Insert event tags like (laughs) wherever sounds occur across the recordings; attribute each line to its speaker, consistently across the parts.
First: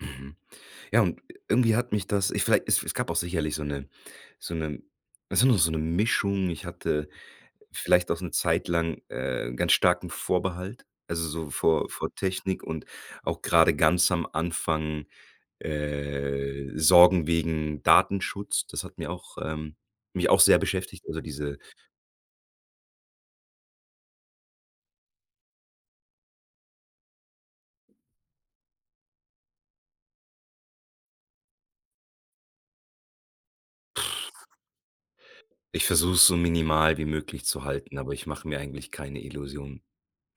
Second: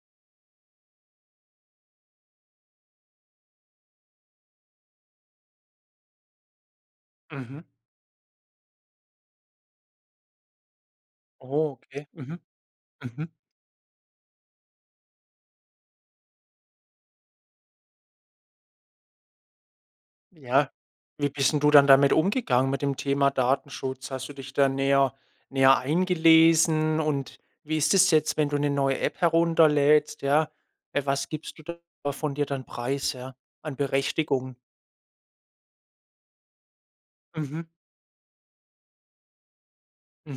Speaker 1: Mhm. Ja, und irgendwie hat mich das ist viellei es es gab auch sicherlich so 'ne so 'ne so 'ne so 'ne Mischung. Ich hatte
Speaker 2: Mhm.
Speaker 1: vielleicht auch 'ne Zeit lang, äh, ganz starken Vorbehalt, also so
Speaker 2: Oh,
Speaker 1: vor
Speaker 2: okay.
Speaker 1: vor
Speaker 2: Mhm,
Speaker 1: Technik und
Speaker 2: mhm.
Speaker 1: auch grade ganz am Anfang, äh, Sorgen wegen Datenschutz. Das hat mir auch ähm, mich auch sehr
Speaker 2: Ja,
Speaker 1: beschäftigt, also
Speaker 2: wie bist
Speaker 1: diese
Speaker 2: 'n du dann damit umgegangen mit dem Thema Datenschutz? Hast du dich da näher näher eingelesen? Und wie ist es jetzt, wenn du 'ne neue App herunterlädst, ja? Äh, was gibst du da von dir dann preis, ja, an Berechtigung?
Speaker 1: Ich versuch's so minimal wie möglich zu
Speaker 2: Mhm.
Speaker 1: halten, aber ich mach mir eigentlich keine Illusion.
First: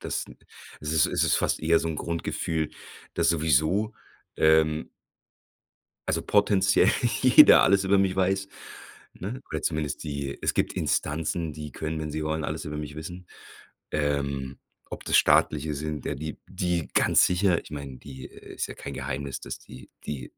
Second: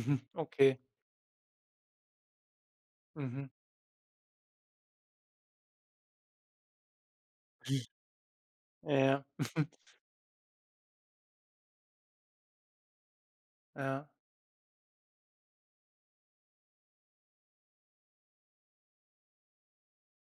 Speaker 1: Das ist 'n
Speaker 2: okay.
Speaker 1: es ist es ist es ist fast eher so 'n Grundgefühl, dass
Speaker 2: Mhm.
Speaker 1: sowieso, ähm Also potenziell (laughs) jeder
Speaker 2: Ah,
Speaker 1: alles über mich weiß,
Speaker 2: ja, ja.
Speaker 1: ne? Oder
Speaker 2: (chuckles)
Speaker 1: zumindest die es gibt Instanzen, die können, wenn sie wollen, alles über mich wissen.
Speaker 2: Ja.
Speaker 1: Ähm, ob das staatliche sind, der die die ganz sicher ich mein, die äh, ist ja kein Geheimnis, dass die die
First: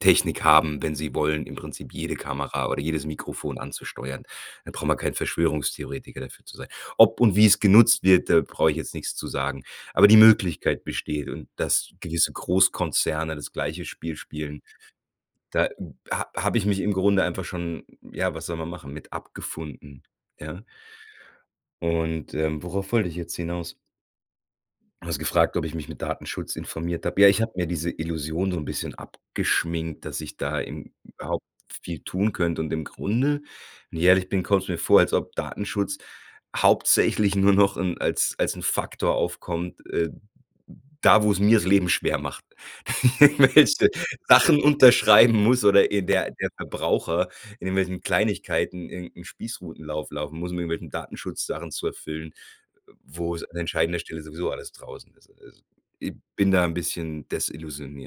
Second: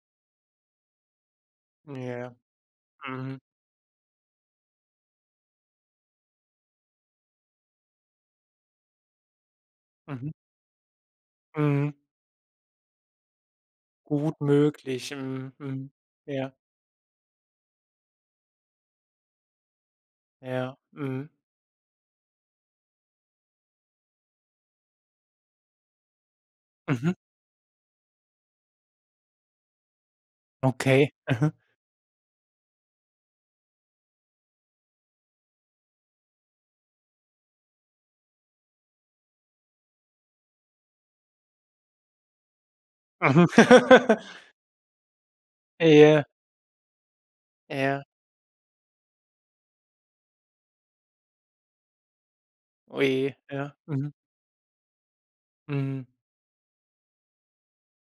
Speaker 1: Technik haben, wenn sie wollen, im Prinzip
Speaker 2: Ja,
Speaker 1: jede
Speaker 2: ja.
Speaker 1: Kamera oder jedes
Speaker 2: Mhm.
Speaker 1: Mikrofon anzusteuern. Da braucht man kein Verschwörungstheoretiker dafür zu sein. Ob und wie es genutzt wird, da brauch ich jetzt nix zu sagen. Aber die
Speaker 2: Mhm.
Speaker 1: Möglichkeit besteht und dass
Speaker 2: Mhm.
Speaker 1: gewisse Großkonzerne das gleiche Spiel
Speaker 2: Gut
Speaker 1: spielen,
Speaker 2: möglich. Mhm,
Speaker 1: da
Speaker 2: mhm.
Speaker 1: ha
Speaker 2: Ja.
Speaker 1: hab ich mich im Grunde einfach schon ja, was soll man machen, mit abgefunden, ja.
Speaker 2: Ja, mhm.
Speaker 1: Und, ähm, worauf wollt ich jetzt hinaus? Du hast gefragt, ob ich mich mit Datenschutz informiert
Speaker 2: Mhm.
Speaker 1: hab. Ja, ich hab mir diese Illusion so 'n bisschen abgeschminkt, dass ich da in
Speaker 2: Okay,
Speaker 1: überhaupt
Speaker 2: mhm.
Speaker 1: viel tun könnte. Und im Grunde, wenn ich ehrlich bin, kommt's mir vor, als ob Datenschutz hauptsächlich nur noch in als als 'n Faktor aufkommt, äh, da, wo's mir das Leben schwer macht.
Speaker 2: Mhm.
Speaker 1: (laughs)
Speaker 2: (laughs)
Speaker 1: (unintelligible) Sachen unterschreiben muss
Speaker 2: Ah,
Speaker 1: oder
Speaker 2: ja.
Speaker 1: der der Verbraucher in irgendwelchen
Speaker 2: Ja.
Speaker 1: Kleinigkeiten irgend 'n Spießrutenlauf laufen muss, um irgendwelchen Datenschutzsachen zu erfüllen, äh, wo
Speaker 2: Ohje,
Speaker 1: es an
Speaker 2: ja,
Speaker 1: entscheidender
Speaker 2: mhm.
Speaker 1: Stelle sowieso alles draußen ist also
Speaker 2: Mhm.
Speaker 1: Ich bin da 'n bisschen desillusioniert.